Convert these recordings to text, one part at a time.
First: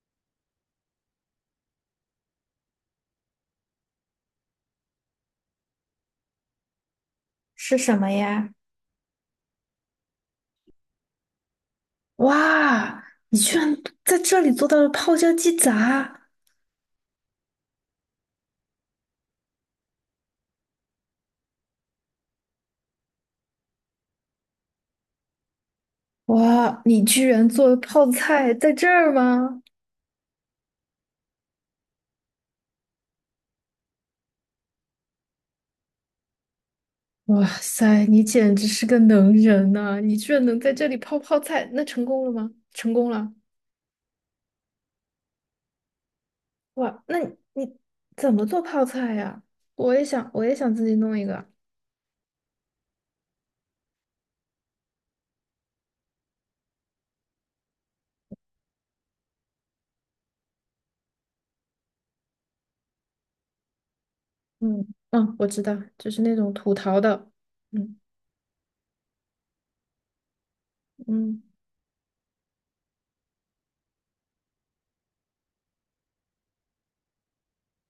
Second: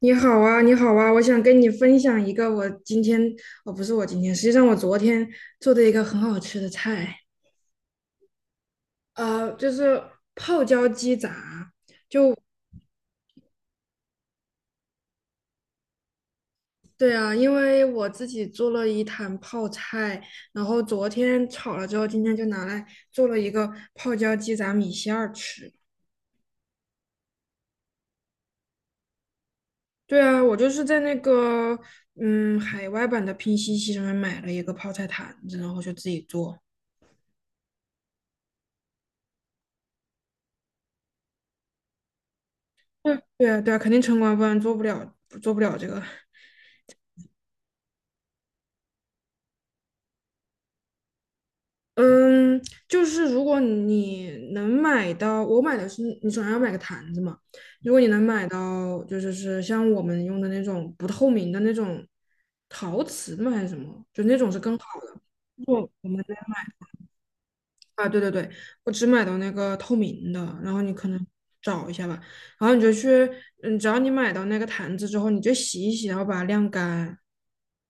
你好啊，你好啊，我想跟你分享一个我今天，哦，不是我今天，实际上我昨天做的一个很好吃的菜，是什么呀？就是泡椒鸡杂。就，哇，你居然在这里做到了泡椒鸡杂！对啊，因为我自己做了一坛泡菜，然后昨天炒了之后，今天就拿来做了一个泡椒鸡杂米线儿吃。哇，你居然做了泡菜在这儿吗？对啊，我就是在那个海外版的拼夕夕上面买了一个泡菜坛子，然后就自己做。哇塞，你简直是个能人呐、你居然能在这里泡泡菜，那成功了吗？成功对了！对啊，对啊，肯定城管，不然做不了这个。哇，那你怎么做泡菜呀？我也想，我也想自己弄一个。嗯，就是如果你能买到，我买的是你总要买个坛子嘛。如果你能买到，就是像我们用的那种不透明的那种陶瓷的吗？还是什么？就那种是更好嗯的。嗯，我知道，我我就是们那那种土陶的。嗯啊，对对对，我只买到那个透明的，然后你可能嗯找一下吧。然后你就去，只要你买到那个坛子之后，你就洗一洗，然后把它晾干。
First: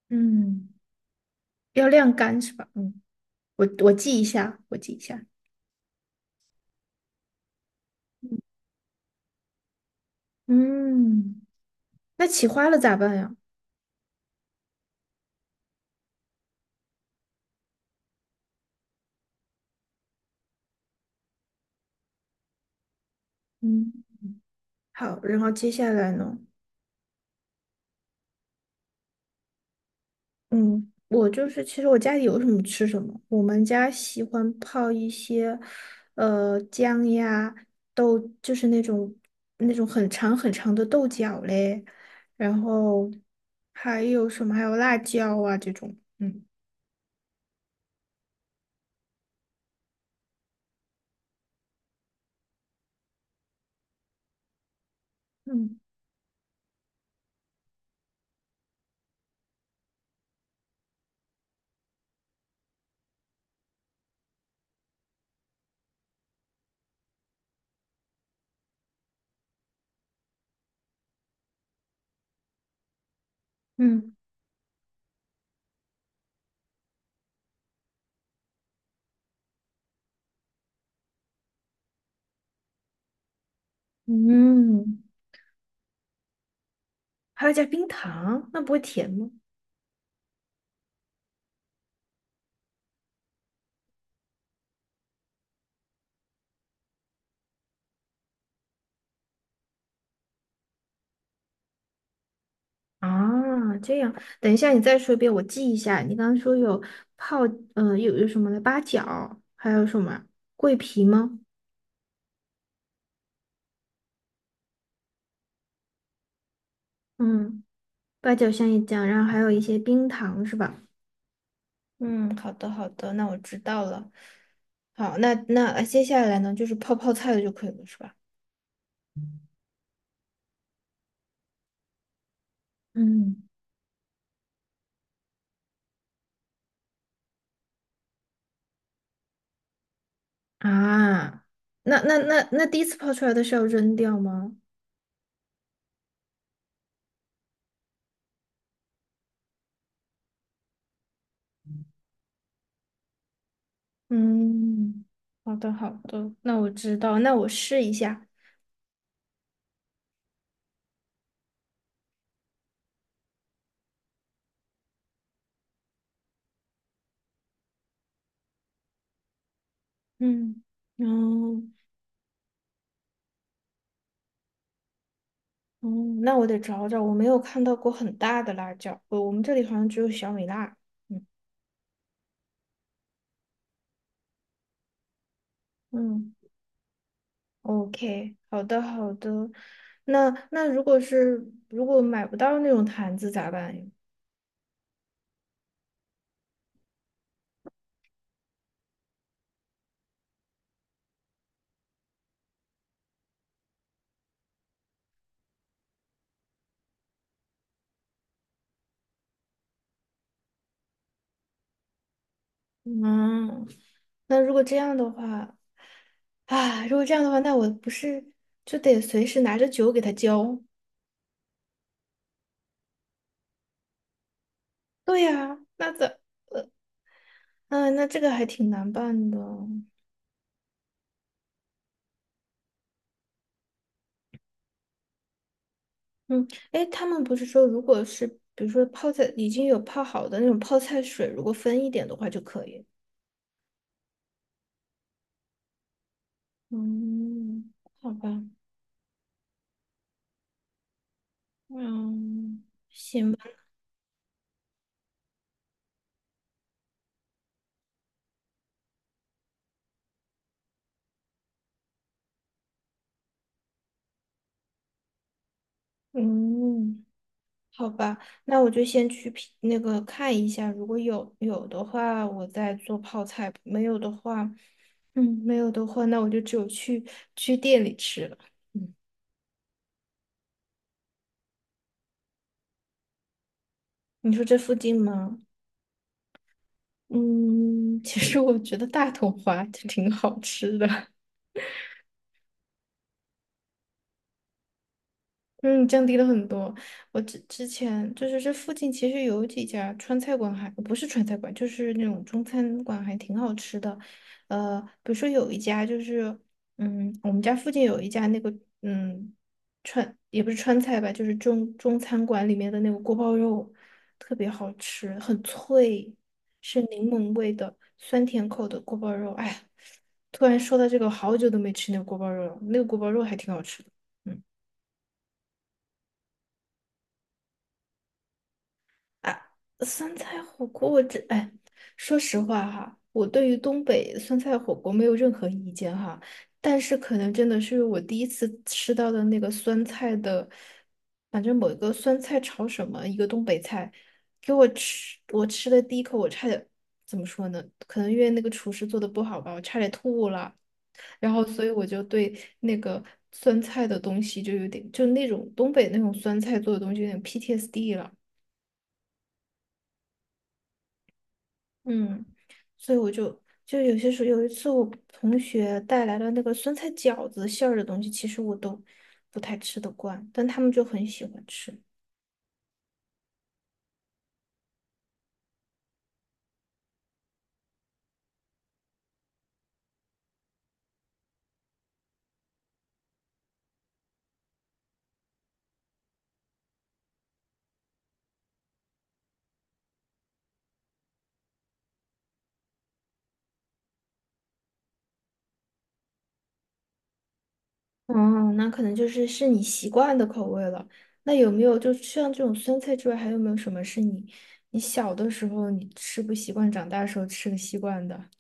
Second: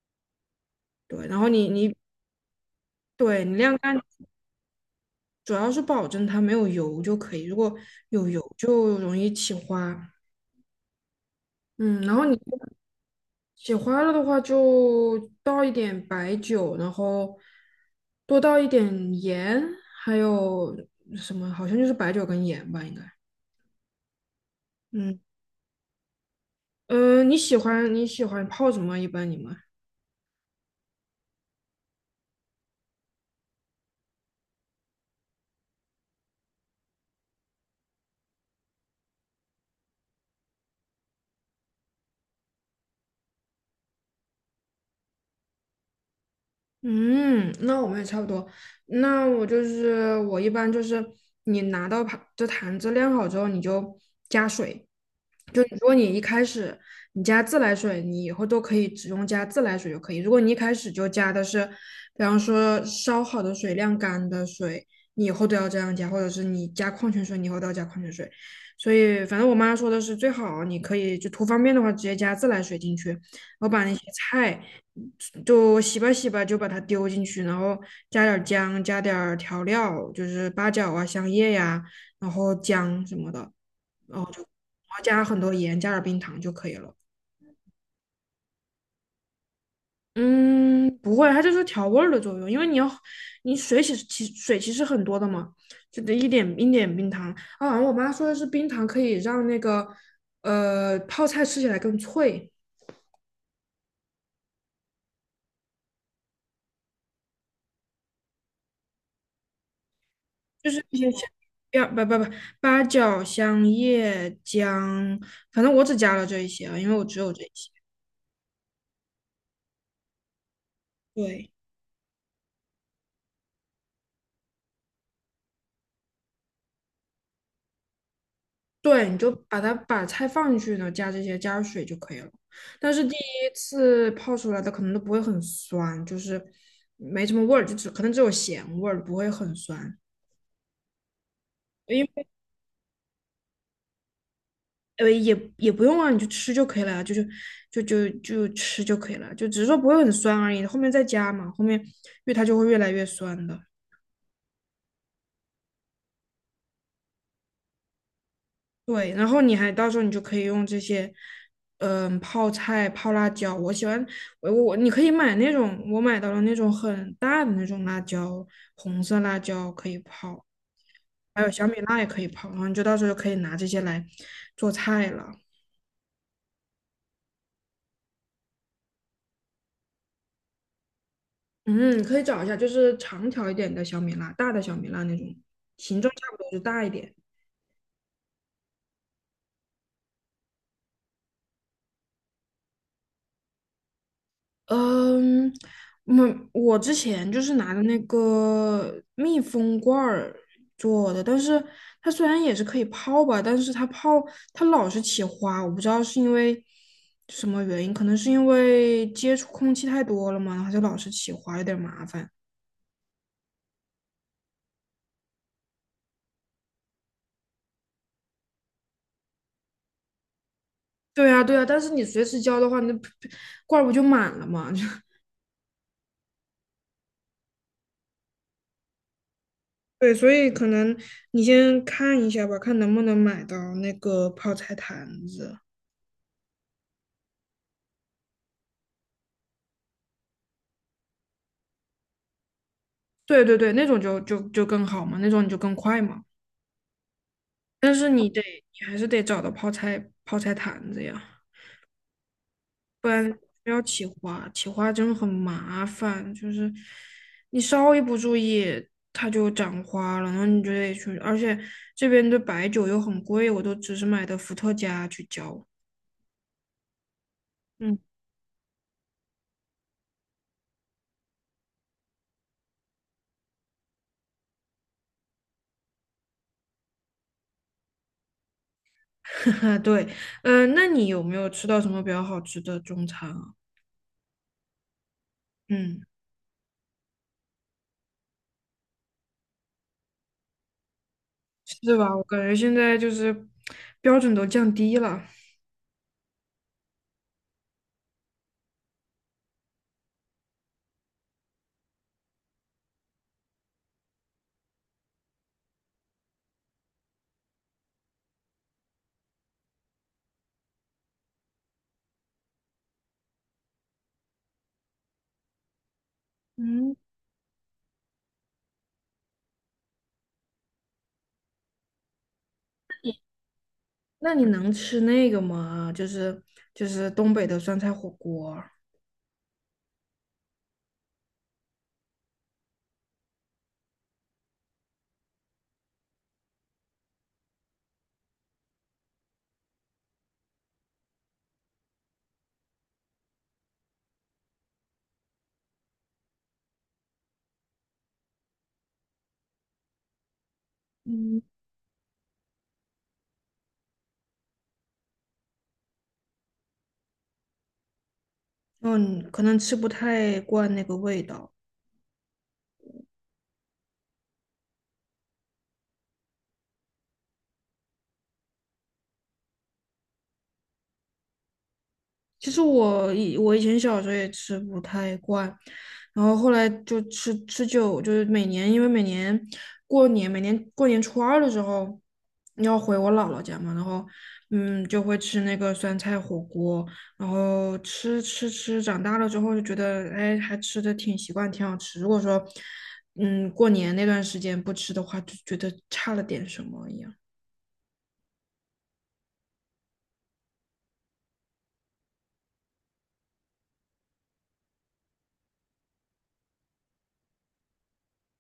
嗯，对，然后你要你晾干是吧？嗯，对，你我晾我干。记一下，我记一下。主要是保证它没有油就可以，如果有油就容易起花。嗯。嗯，然后那你起花了咋办呀？起花了的话，就倒一点白酒，然后多倒一点盐，还有什么？好像就是白酒跟盐吧，应该。嗯，嗯，好，然后接下来呢？你喜欢泡什么？一般你们？嗯，我就是其实我家里有什么吃什么，我们家喜欢泡一些，姜呀、豆，就是那种很长很长的豆角嘞，然后还有什么？还有辣椒啊这种，嗯嗯，那我们也差不多。那我就是我一般就是你拿到盘这坛子晾好之后，你就加水，就如嗯果你一开始你加自来水，你以后都可以只用加自来水就可以。如果你一开始就加的是，比方说烧好的水、晾干的水，你以后都要这样加，或者是你加矿泉水，你以后都要加矿泉水。所以反正我妈说的是，最好你可以就图方便的话，直接加自来水进去，然后把那些嗯，菜就洗吧洗吧，就把它丢进去，然后加点姜，加点调料，就是八角啊、香叶呀、然后姜什么的。然后就然嗯，后加很多盐，加点冰糖就可以了。还要加冰糖，那不会甜吗？嗯，不会，它就是调味儿的作用，因为你水其实其实很多的嘛，就得一点一点冰糖啊。然后我妈说的是冰糖可以让那个泡菜吃起来更脆，啊，这样，等一下你再说一遍，我记一下。你刚刚说有泡，有什么的八角，还有什么就桂是一皮些香吗？料不不不八角、香叶、姜，反正我只加了这一些啊，因为我只有这一嗯，些。八角香叶酱，然后还有一些冰糖是吧？对，嗯，好的好的，那我知道了。好，那接下来呢，就是泡泡菜的就可以了，是吧？对，你就把菜放进去，呢，加这些加水就可以了。但是第嗯，一次泡出来的可能都不会很酸，就是没什么味儿，就只可能只有咸味儿，不会很酸。啊，因那那为那那第一次泡出来的是要扔掉吗？也不用啊，你就吃就可以了呀，就是就就就吃就可以了，就只是说不会很酸而已。后面再加嘛，后面因为它就会越来越酸的。嗯，好的好的，那我知道，那我试一下。对，然后到时候你就可以用这些，嗯，泡菜、泡辣椒。我喜欢我我你可以买那种，我买到了那种很大的那种辣椒，红色辣椒可以泡，嗯。还有哦，小米辣也可以泡。然后你就到时候就可以拿这些来做菜了。哦，那我得找找，我没有看到过很大的辣椒，我们这里好像只有小米辣。嗯嗯，可以找一下，就是长条一点的小米辣，大的小米辣那种，形状差嗯不多就大一点。，OK，好的好的。那那如果是如果买不到那种坛子咋办呀？嗯，我之前就是拿的那个密封罐儿做的，但是它虽然也是可以泡吧，但是它老是起花，我不知道是因为什么原因，可能是因为接触空气太多了嘛，然后就老是起花，有点麻烦。嗯，那如果这样的话，啊，如果这样的话，那我不是就得随时拿着酒给他浇？对啊，对啊，但是你随时浇的话，那罐儿不就满了嘛？对呀，那咋？嗯，那这个还挺难办的。对，所以可能你先看一下吧，看能不能买到那个泡菜坛子。嗯，哎，他们不是说，如果是比如说泡菜已经有泡好的那种泡菜水，如果分一点的话就可以。对对对，那种就更好嘛，那种你就更快嘛。嗯，但是好吧，你还是得找到泡菜坛子呀，嗯不然不要起花，起花真的很麻烦。就是你稍微不注意，它就长花了，然后你就得去。而且这边的白酒又很贵，我都只是买的伏特加去浇。嗯，好嗯，吧，那我就先去品那个看一下，如果有的话，我再做泡菜；没有的话，嗯，没有的话，那我就只有去店里吃了。嗯，对，那你有没有吃到什么比较好吃的中餐啊？你说这附近吗？嗯，嗯，其实我觉得大同华就挺好吃的。是吧？我感觉现在就是标准都降低了。嗯，降低了很多。我之前就是这附近其实有几家川菜馆还不是川菜馆，就是那种中餐馆还挺好吃的。比如说有一家就是，嗯，我们家附近有一家那个，嗯，川也不是川菜吧，就是中餐馆里面的那个锅包肉，特别好吃，很脆，是嗯。柠檬味的酸甜口的锅包肉。哎呀突然说到这个，我好久都没吃那个锅包肉了，那个锅包肉还挺好吃的。那嗯。你能吃那个吗？就是东北的酸菜火锅。啊，酸菜火锅，我这哎，说实话哈，我对于东北酸菜火锅没有任何意见哈，但是可能真的是我第一次吃到的那个酸菜的，反正某一个酸菜炒什么，一个东北菜，给我吃，我吃的第一口，我差点怎么说呢？可能因为那个厨师做的不好吧，我差点吐了。然嗯，后所以我就对那个酸菜的东西就有点，就那种东北那种酸菜做的东西有点 PTSD 了。嗯，可能吃不太惯那个味道。嗯，所以我就有些时候，有一次我同学带来了那个酸菜饺子馅儿的东西，其实我都不太吃得惯，但他们就很喜欢吃。其实我以前小时候也吃不太惯，然后后来就吃吃久，就是每年因为每年过年，每年过年初二的时候要回我姥姥家嘛，然后就会吃那个酸菜火锅，然后吃吃吃，长大了之后就觉得哎还吃的挺习惯，挺好吃。如果说过年那段时间不吃的话，就觉得差了点什么一样。哦，那可能就是你习惯的口味了。那有没有就像这种酸菜之外，还有没有什么是你小的时候你吃不习惯，长大的时候吃的习惯的？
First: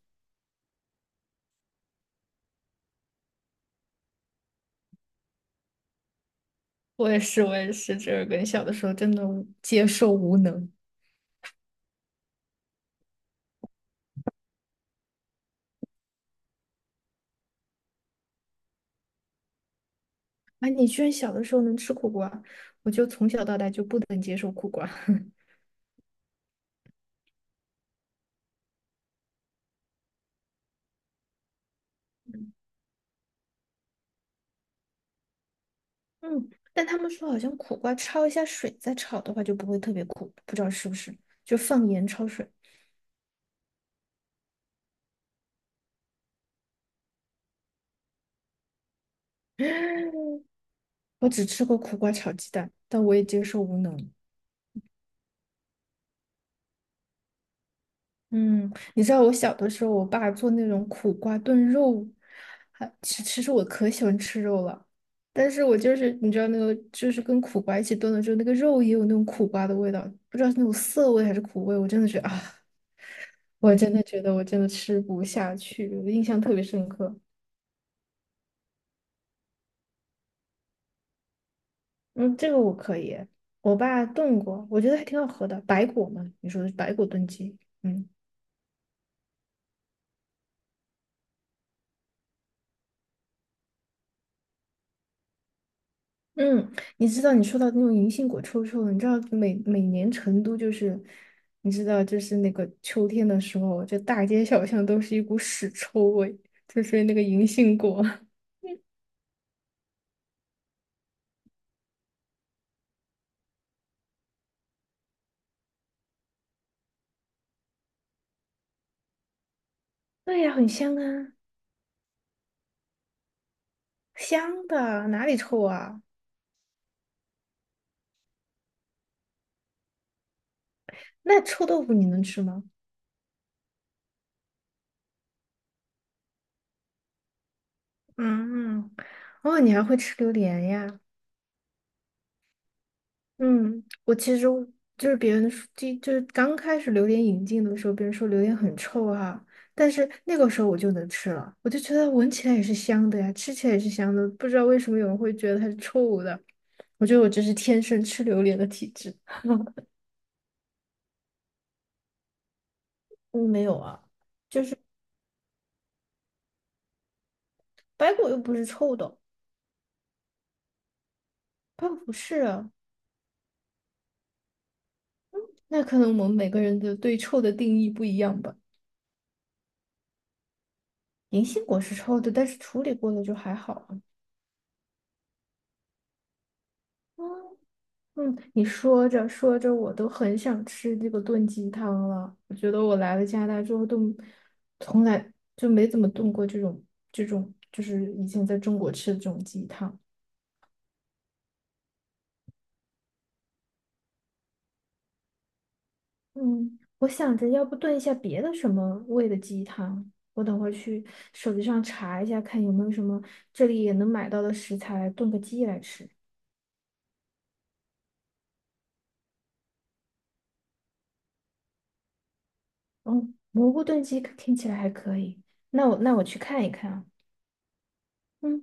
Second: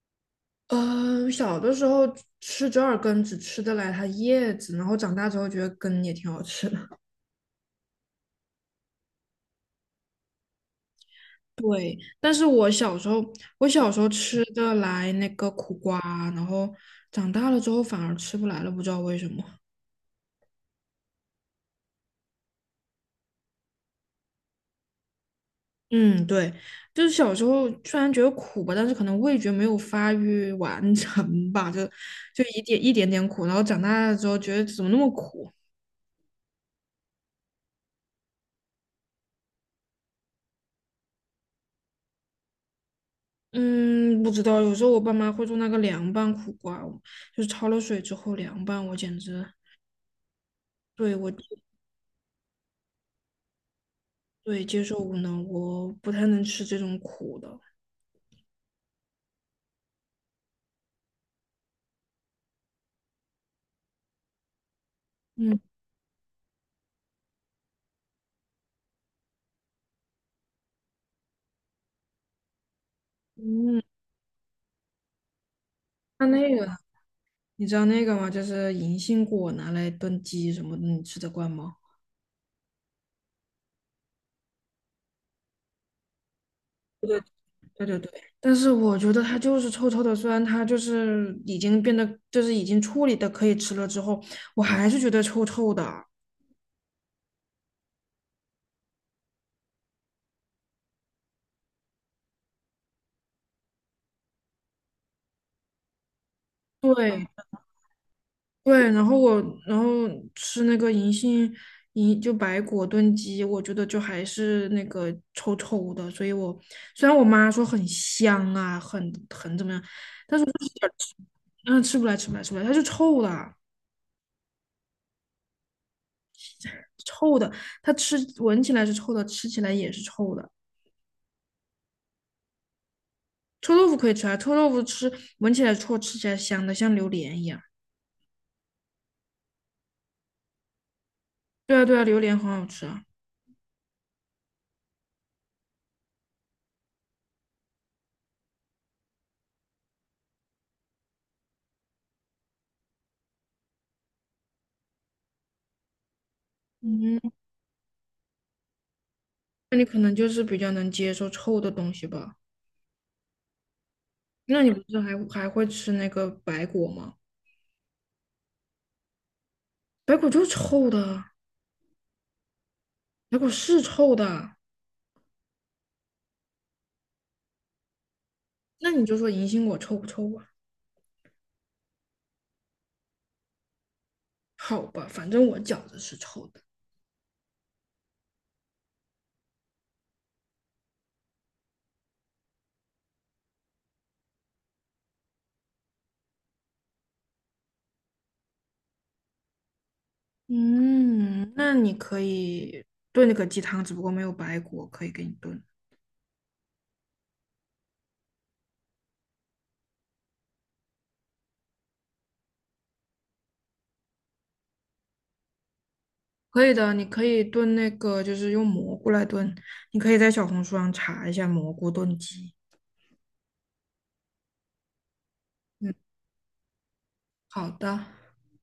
嗯，小的时候吃折耳根只吃得来它叶子，然后长大之后觉得根也挺好吃的。我也是，我也是，这跟小的时候真的无接受无能。但是我小时候吃得来那个苦瓜，然后长大了之后反而吃不来了，不知道为什么。哎，你居然小的时候能吃苦瓜，我就从小到大就不能接受苦瓜。嗯，对，就是小时候虽然觉得苦吧，但是可能味觉没有发育完成吧，就一点一点点苦，然后长大了之后觉得怎么那么苦。嗯，但他们说好像苦瓜焯一下水再炒的话就不会特别苦，不知道是不是？就放盐焯水。嗯，不知道，有时候我爸妈会做那个凉拌苦瓜，就是焯了水之后凉拌，我简直。对，我只吃过苦瓜炒鸡蛋，但我也接受无能。对接受无能，我不太能吃这种苦的。嗯，你知道我小的时候，我爸做那种苦瓜炖肉，还其实我可喜欢吃肉了，但嗯是我就是你知道那个就是跟苦瓜一起炖了之后，那个肉也有那种苦瓜的味道，不知道是那种涩味还是苦味，我真的觉得啊，我嗯，真的觉得我真的吃不下去，我印象那特别个深刻。你知道那个吗？就是银杏果拿来炖鸡什么的，你吃得惯吗？嗯，这个我可以，我爸炖过，我觉得还挺好喝的，白果嘛，你说的是白果炖鸡，对对嗯对，但是我觉得它就是臭臭的，虽然它就是已经变得就是已经处理的可以吃了之后，我还是觉得臭臭的。嗯，你知道你说到那种银杏果臭臭的，你知道每年成都就是，你知道就是那个秋天的时候，这大街小巷都是一股屎臭味，就是那个对银杏果。对，然后然后吃那个银杏银就白果炖鸡，我觉得就还是那个臭臭的，所以虽然我妈说很香啊，很怎么样，对呀，很香啊，嗯，吃不来吃不来吃不来，它是臭的，香的，哪里臭啊？臭的，它闻起来是臭的，吃起来也是臭的。那臭豆腐你能吃吗？臭豆腐可以吃啊，臭豆腐闻起来臭，吃起来香的，像榴莲一样。嗯，哦，你还会吃榴莲呀？对啊对啊，榴莲很好吃啊。嗯，我其实就是别人说，就是刚开始榴莲引进的时候，别人说榴莲很臭啊，但是那个时候我就能吃了，我就觉得闻起来也是香的呀，吃起来也是香的，不知道为什么有人会觉得它是臭的。我觉得嗯，我这是天生吃榴莲的体质。那你可能就是比较能接受臭的东西吧？我没有啊，那你不是还会吃那个白果吗？白果又不是臭的，白果就是臭的，白果不是啊，白果是臭的。那可能我们每个人的对臭的定义不一样吧。那你就说银杏果臭不臭吧？银杏果是臭的，但是处理过了就还好啊。好吧，反正我觉子是臭的。嗯，你说着说着，我都很想吃这个炖鸡汤了。我觉得我来了加拿大之后，都从来就没怎么炖过这种，就是以前在中国吃的这种鸡汤。嗯，那你可以炖那个鸡汤，只不过没有白果可以给你炖。嗯，我想着要不炖一下别的什么味的鸡汤。我等会儿去手机上查一下，看有没有什么这里也能买到的食材来炖个鸡来吃。可以的，你可以炖那个，就是用蘑菇来炖。你可以在小红书上查一下蘑菇炖鸡。嗯，蘑菇炖鸡听起来还可以。那嗯，我去看一看啊。好的。嗯。